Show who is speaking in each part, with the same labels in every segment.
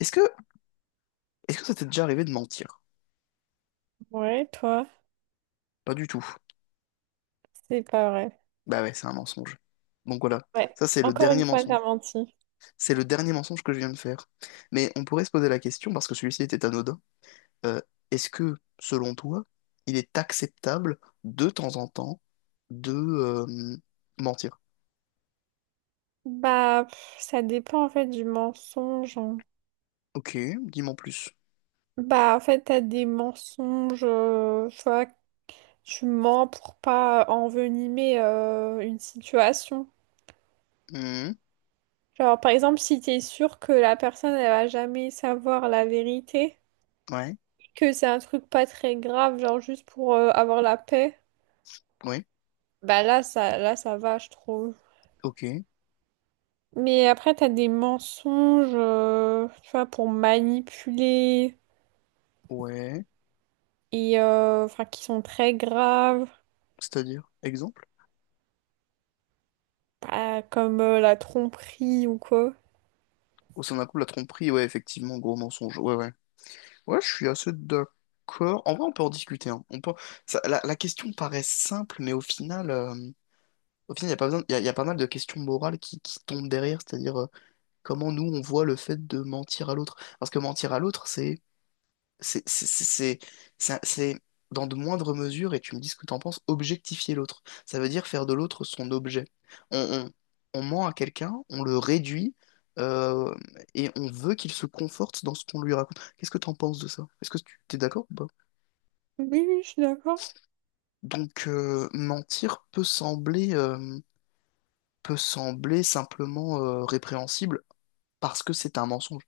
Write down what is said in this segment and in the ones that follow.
Speaker 1: Est-ce que, est-ce que ça t'est déjà arrivé de mentir?
Speaker 2: Ouais, toi,
Speaker 1: Pas du tout.
Speaker 2: c'est pas vrai.
Speaker 1: Bah ouais, c'est un mensonge. Donc voilà,
Speaker 2: Ouais,
Speaker 1: ça c'est le
Speaker 2: encore une
Speaker 1: dernier
Speaker 2: fois,
Speaker 1: mensonge.
Speaker 2: t'as menti.
Speaker 1: C'est le dernier mensonge que je viens de faire. Mais on pourrait se poser la question, parce que celui-ci était anodin, euh, est-ce que, selon toi, il est acceptable de temps en temps de mentir?
Speaker 2: Bah, pff, ça dépend en fait du mensonge, hein.
Speaker 1: Ok, dis-moi en plus.
Speaker 2: Bah, en fait, t'as des mensonges, tu vois, tu mens pour pas envenimer une situation.
Speaker 1: Hmm,
Speaker 2: Genre, par exemple, si t'es sûr que la personne, elle va jamais savoir la vérité,
Speaker 1: ouais,
Speaker 2: que c'est un truc pas très grave, genre juste pour avoir la paix,
Speaker 1: ouais,
Speaker 2: bah là, ça va, je trouve.
Speaker 1: ok,
Speaker 2: Mais après, t'as des mensonges, tu vois, pour manipuler
Speaker 1: ouais.
Speaker 2: et enfin qui sont très graves,
Speaker 1: C'est-à-dire, exemple?
Speaker 2: bah, comme la tromperie ou quoi.
Speaker 1: Au sein d'un couple, la tromperie, ouais, effectivement, gros mensonge. Ouais, ouais. Ouais, je suis assez d'accord. En vrai, on peut en discuter, hein. On peut... La question paraît simple, mais au final, il y a pas besoin... il y a pas mal de questions morales qui tombent derrière, c'est-à-dire, comment nous, on voit le fait de mentir à l'autre. Parce que mentir à l'autre, c'est c'est- c'est- c'est- c'est, dans de moindres mesures, et tu me dis ce que t'en penses, objectifier l'autre. Ça veut dire faire de l'autre son objet. On, on ment à quelqu'un, on le réduit, euh, et on veut qu'il se conforte dans ce qu'on lui raconte. Qu'est-ce que t'en penses de ça? Est-ce que tu t'es d'accord ou pas?
Speaker 2: Oui, oui, je suis d'accord.
Speaker 1: Donc, mentir peut sembler simplement répréhensible parce que c'est un mensonge.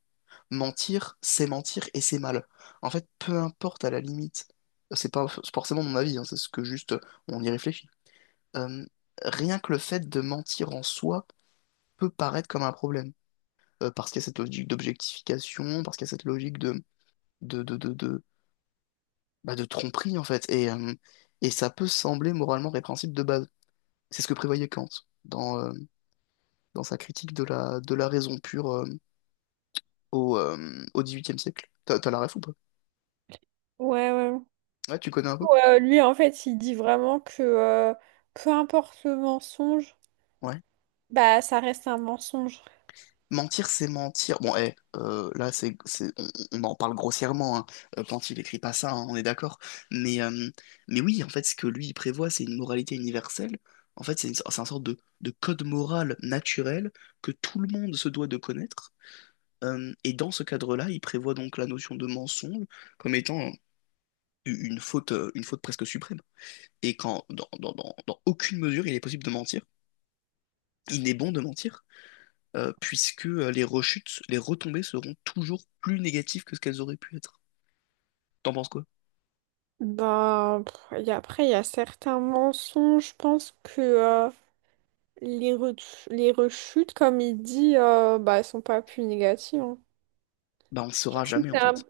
Speaker 1: Mentir, c'est mentir et c'est mal. En fait, peu importe à la limite, c'est pas forcément mon avis, hein, c'est ce que juste on y réfléchit. Euh, Rien que le fait de mentir en soi peut paraître comme un problème. Parce qu'il y a cette logique d'objectification, parce qu'il y a cette logique de, bah, de tromperie en fait. Et et ça peut sembler moralement répréhensible de base. C'est ce que prévoyait Kant dans dans sa critique de la, de la raison pure au, au XVIIIe siècle. T'as, t'as la ref ou pas?
Speaker 2: Ouais, ouais.
Speaker 1: Ouais, tu connais un peu?
Speaker 2: Ouais, lui, en fait, il dit vraiment que peu importe le mensonge,
Speaker 1: Ouais.
Speaker 2: bah ça reste un mensonge.
Speaker 1: Mentir, c'est mentir. Bon, là, on en parle grossièrement, hein, quand il écrit pas ça, hein, on est d'accord. Mais mais oui, en fait, ce que lui, il prévoit, c'est une moralité universelle. En fait, c'est un sorte de code moral naturel que tout le monde se doit de connaître. Et dans ce cadre-là, il prévoit donc la notion de mensonge comme étant une faute presque suprême. Et quand, dans aucune mesure, il est possible de mentir, il n'est bon de mentir. Puisque les rechutes, les retombées seront toujours plus négatives que ce qu'elles auraient pu être. T'en penses quoi?
Speaker 2: Ben, pff, et après, il y a certains mensonges, je pense que les, les rechutes, comme il dit, bah, elles sont pas plus négatives, hein.
Speaker 1: Bah on ne
Speaker 2: Genre,
Speaker 1: saura
Speaker 2: Si
Speaker 1: jamais
Speaker 2: t'es
Speaker 1: en fait.
Speaker 2: un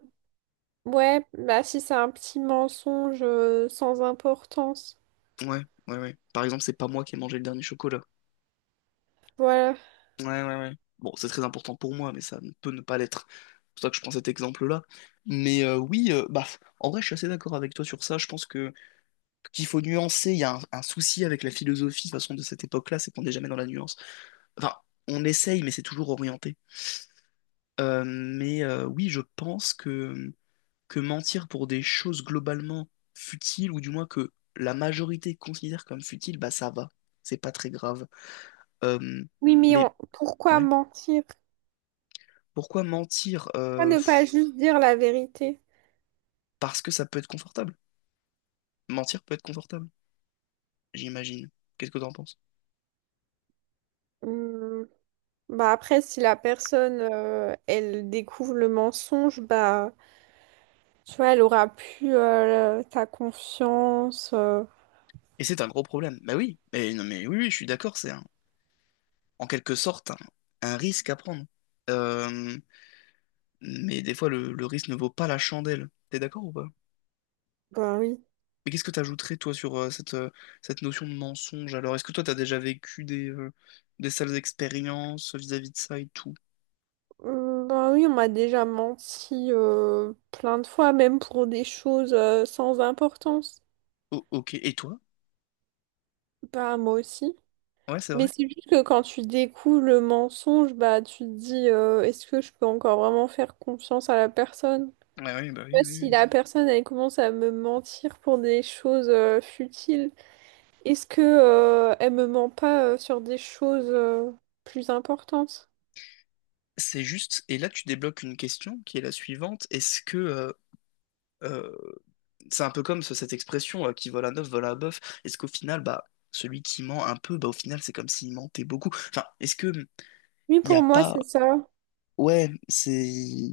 Speaker 2: Ouais, bah si c'est un petit mensonge sans importance.
Speaker 1: Ouais, ouais, ouais. Par exemple, c'est pas moi qui ai mangé le dernier chocolat.
Speaker 2: Voilà.
Speaker 1: Ouais, ouais, ouais. Bon, c'est très important pour moi, mais ça ne peut ne pas l'être. C'est pour ça que je prends cet exemple-là. Mais oui, bah, en vrai, je suis assez d'accord avec toi sur ça. Je pense que qu'il faut nuancer. Il y a un souci avec la philosophie, de toute façon, de cette époque-là, c'est qu'on n'est jamais dans la nuance. Enfin, on essaye, mais c'est toujours orienté. Mais oui, je pense que mentir pour des choses globalement futiles, ou du moins que la majorité considère comme futiles, bah ça va, c'est pas très grave. Euh,
Speaker 2: Oui, mais
Speaker 1: mais
Speaker 2: pourquoi
Speaker 1: ouais,
Speaker 2: mentir?
Speaker 1: pourquoi mentir?
Speaker 2: Pourquoi ne pas juste dire la vérité?
Speaker 1: Parce que ça peut être confortable. Mentir peut être confortable, j'imagine. Qu'est-ce que t'en penses?
Speaker 2: Hum, Bah après, si la personne, elle découvre le mensonge, bah tu vois, elle aura plus ta confiance.
Speaker 1: Et c'est un gros problème. Bah oui, mais non, mais oui, oui, je suis d'accord, c'est un- en quelque sorte un risque à prendre. Euh, mais des fois, le risque ne vaut pas la chandelle. T'es d'accord ou pas?
Speaker 2: Bah oui.
Speaker 1: Mais qu'est-ce que tu ajouterais, toi, sur cette, cette notion de mensonge? Alors, est-ce que toi, tu as déjà vécu des sales expériences vis-à-vis de ça et tout?
Speaker 2: Bah oui, on m'a déjà menti plein de fois, même pour des choses sans importance.
Speaker 1: Oh, ok. Et toi?
Speaker 2: Bah moi aussi.
Speaker 1: Ouais, c'est
Speaker 2: Mais
Speaker 1: vrai.
Speaker 2: c'est juste que quand tu découvres le mensonge, bah tu te dis est-ce que je peux encore vraiment faire confiance à la personne?
Speaker 1: Ouais, ouais, bah oui,
Speaker 2: Tu
Speaker 1: oui,
Speaker 2: si
Speaker 1: oui.
Speaker 2: la personne elle commence à me mentir pour des choses futiles, est-ce que elle me ment pas sur des choses plus importantes?
Speaker 1: C'est juste. Et là, tu débloques une question qui est la suivante. Est-ce que. Euh, c'est un peu comme ce- cette expression qui vole un œuf, vole un bœuf. Est-ce qu'au final, bah, celui qui ment un peu, bah, au final, c'est comme s'il mentait beaucoup. Enfin, est-ce que. Hmm,
Speaker 2: Oui,
Speaker 1: il n'y a
Speaker 2: pour moi
Speaker 1: pas.
Speaker 2: c'est ça.
Speaker 1: Ouais, c'est.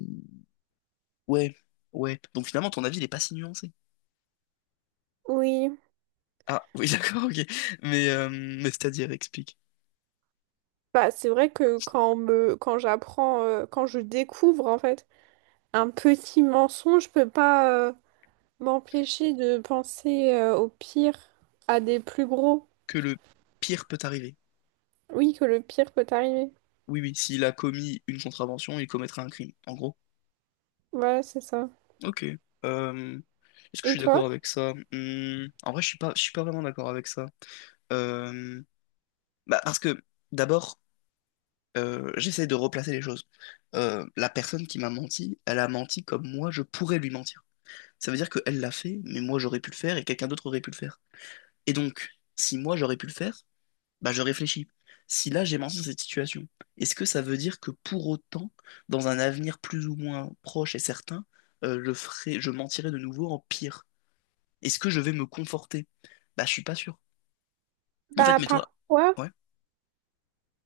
Speaker 1: Ouais, ouais. Donc, finalement, ton avis, il n'est pas si nuancé.
Speaker 2: Oui.
Speaker 1: Ah, oui, d'accord, ok. Mais c'est-à-dire, explique,
Speaker 2: Bah c'est vrai que quand on me quand j'apprends quand je découvre en fait un petit mensonge, je peux pas m'empêcher de penser au pire à des plus gros.
Speaker 1: que le pire peut arriver.
Speaker 2: Oui, que le pire peut t'arriver.
Speaker 1: Oui, oui, s'il a commis une contravention, il commettra un crime, en gros.
Speaker 2: Voilà, c'est ça.
Speaker 1: Ok. Euh, Est-ce que je
Speaker 2: Et
Speaker 1: suis
Speaker 2: toi?
Speaker 1: d'accord avec ça? Hmm, en vrai, je suis pas vraiment d'accord avec ça. Euh, Bah, parce que, d'abord, j'essaie de replacer les choses. La personne qui m'a menti, elle a menti comme moi, je pourrais lui mentir. Ça veut dire qu'elle l'a fait, mais moi j'aurais pu le faire et quelqu'un d'autre aurait pu le faire. Et donc, si moi j'aurais pu le faire, bah, je réfléchis. Si là j'ai menti dans cette situation, est-ce que ça veut dire que pour autant, dans un avenir plus ou moins proche et certain, je ferai, je mentirai de nouveau en pire? Est-ce que je vais me conforter? Bah, je suis pas sûr. En fait,
Speaker 2: Bah,
Speaker 1: mais toi,
Speaker 2: parfois,
Speaker 1: ouais,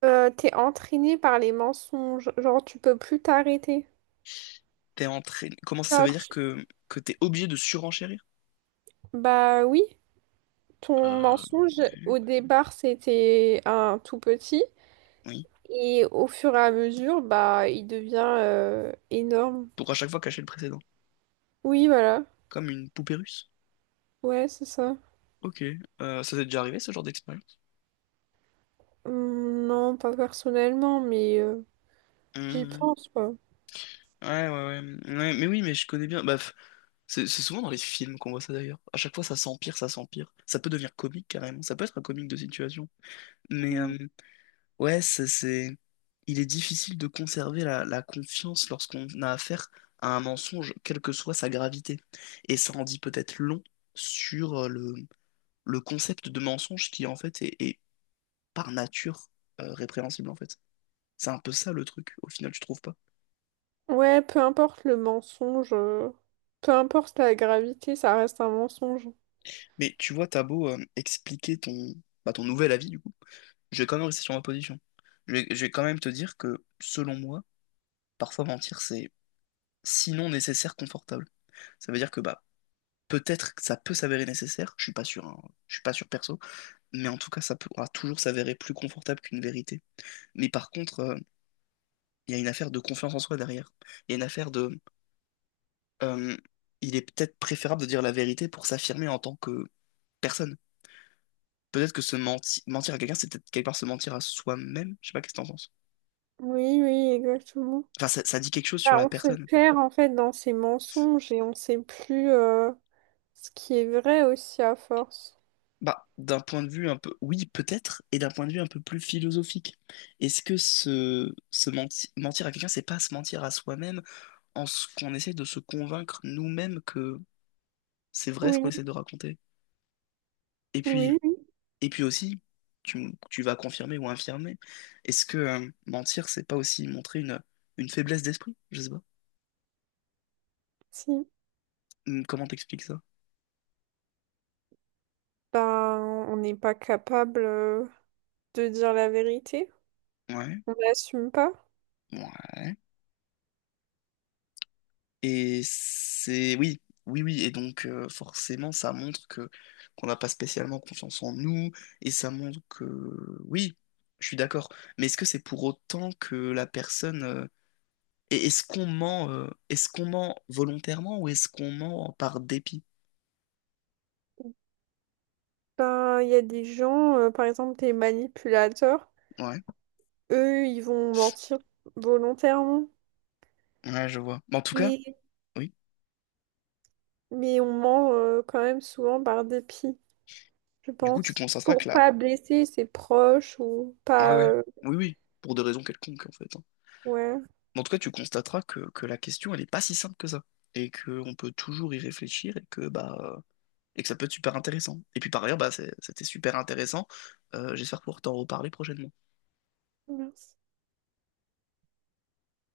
Speaker 2: t'es entraîné par les mensonges. Genre, tu peux plus t'arrêter.
Speaker 1: t'es entraîné. Comment ça, ça veut
Speaker 2: Genre,
Speaker 1: dire
Speaker 2: tu-
Speaker 1: que t'es obligé de surenchérir?
Speaker 2: Bah oui, ton
Speaker 1: Euh,
Speaker 2: mensonge,
Speaker 1: ouais.
Speaker 2: au départ, c'était un tout petit.
Speaker 1: Oui.
Speaker 2: Et au fur et à mesure, bah, il devient énorme.
Speaker 1: Pour à chaque fois cacher le précédent.
Speaker 2: Oui, voilà.
Speaker 1: Comme une poupée russe.
Speaker 2: Ouais, c'est ça.
Speaker 1: Ok. Ça t'est déjà arrivé ce genre d'expérience?
Speaker 2: Non, pas personnellement, mais j'y
Speaker 1: Mhm.
Speaker 2: pense, quoi.
Speaker 1: Ouais, ouais, ouais. Ouais, mais oui, mais je connais bien. Bah, c'est souvent dans les films qu'on voit ça d'ailleurs. À chaque fois, ça s'empire, ça s'empire. Ça peut devenir comique carrément. Ça peut être un comique de situation. Mais
Speaker 2: Mmh.
Speaker 1: euh, ouais, c'est- il est difficile de conserver la, la confiance lorsqu'on a affaire à un mensonge, quelle que soit sa gravité. Et ça en dit peut-être long sur le concept de mensonge qui en fait est, est par nature répréhensible en fait. C'est un peu ça le truc, au final, tu trouves pas?
Speaker 2: Ouais, peu importe le mensonge, peu importe la gravité, ça reste un mensonge.
Speaker 1: Mais tu vois, t'as beau expliquer ton, bah, ton nouvel avis, je vais quand même rester sur ma position. Je vais quand même te dire que, selon moi, parfois mentir, c'est sinon nécessaire, confortable. Ça veut dire que bah peut-être que ça peut s'avérer nécessaire, je suis pas sûr, hein, je suis pas sûr perso, mais en tout cas, ça pourra toujours s'avérer plus confortable qu'une vérité. Mais par contre, il y a une affaire de confiance en soi derrière. Il y a une affaire de... euh, il est peut-être préférable de dire la vérité pour s'affirmer en tant que personne. Peut-être que se menti- mentir à quelqu'un, c'est peut-être quelque part se mentir à soi-même. Je sais pas qu'est-ce que t'en penses.
Speaker 2: Oui, oui, exactement.
Speaker 1: Enfin, ça dit quelque chose sur
Speaker 2: Bah,
Speaker 1: la
Speaker 2: on se
Speaker 1: personne.
Speaker 2: perd en fait dans ces mensonges et on sait plus ce qui est vrai aussi à force.
Speaker 1: Bah, d'un point de vue un peu, oui, peut-être, et d'un point de vue un peu plus philosophique. Est-ce que se menti- mentir à quelqu'un, c'est pas se mentir à soi-même en ce qu'on essaie de se convaincre nous-mêmes que c'est vrai ce qu'on
Speaker 2: Oui,
Speaker 1: essaie de raconter? Et puis,
Speaker 2: oui, oui,
Speaker 1: et puis aussi, tu, m- tu vas confirmer ou infirmer, est-ce que mentir, c'est pas aussi montrer une faiblesse d'esprit? Je sais pas.
Speaker 2: si.
Speaker 1: Comment t'expliques ça?
Speaker 2: Ben, on n'est pas capable de dire la vérité.
Speaker 1: Ouais,
Speaker 2: On n'assume pas.
Speaker 1: ouais. Et c'est oui, oui, oui. Et donc forcément, ça montre que qu'on n'a pas spécialement confiance en nous, et ça montre que oui, je suis d'accord. Mais est-ce que c'est pour autant que la personne et est-ce qu'on ment volontairement ou est-ce qu'on ment par dépit?
Speaker 2: Ben, il y a des gens, par exemple des manipulateurs,
Speaker 1: Ouais,
Speaker 2: eux, ils vont mentir volontairement.
Speaker 1: ouais, je vois. Mais en tout cas,
Speaker 2: Et
Speaker 1: oui.
Speaker 2: mais on ment quand même souvent par dépit, je
Speaker 1: Du coup, tu
Speaker 2: pense.
Speaker 1: constateras que
Speaker 2: Pour
Speaker 1: la
Speaker 2: pas blesser ses proches ou
Speaker 1: ouais,
Speaker 2: pas...
Speaker 1: ouais, oui, oui, pour des raisons quelconques en fait, hein.
Speaker 2: ouais,
Speaker 1: Mais en tout cas, tu constateras que la question, elle est pas si simple que ça. Et qu'on peut toujours y réfléchir et que bah et que ça peut être super intéressant. Et puis par ailleurs, bah, c'est- c'était super intéressant. J'espère pouvoir t'en reparler prochainement.
Speaker 2: merci.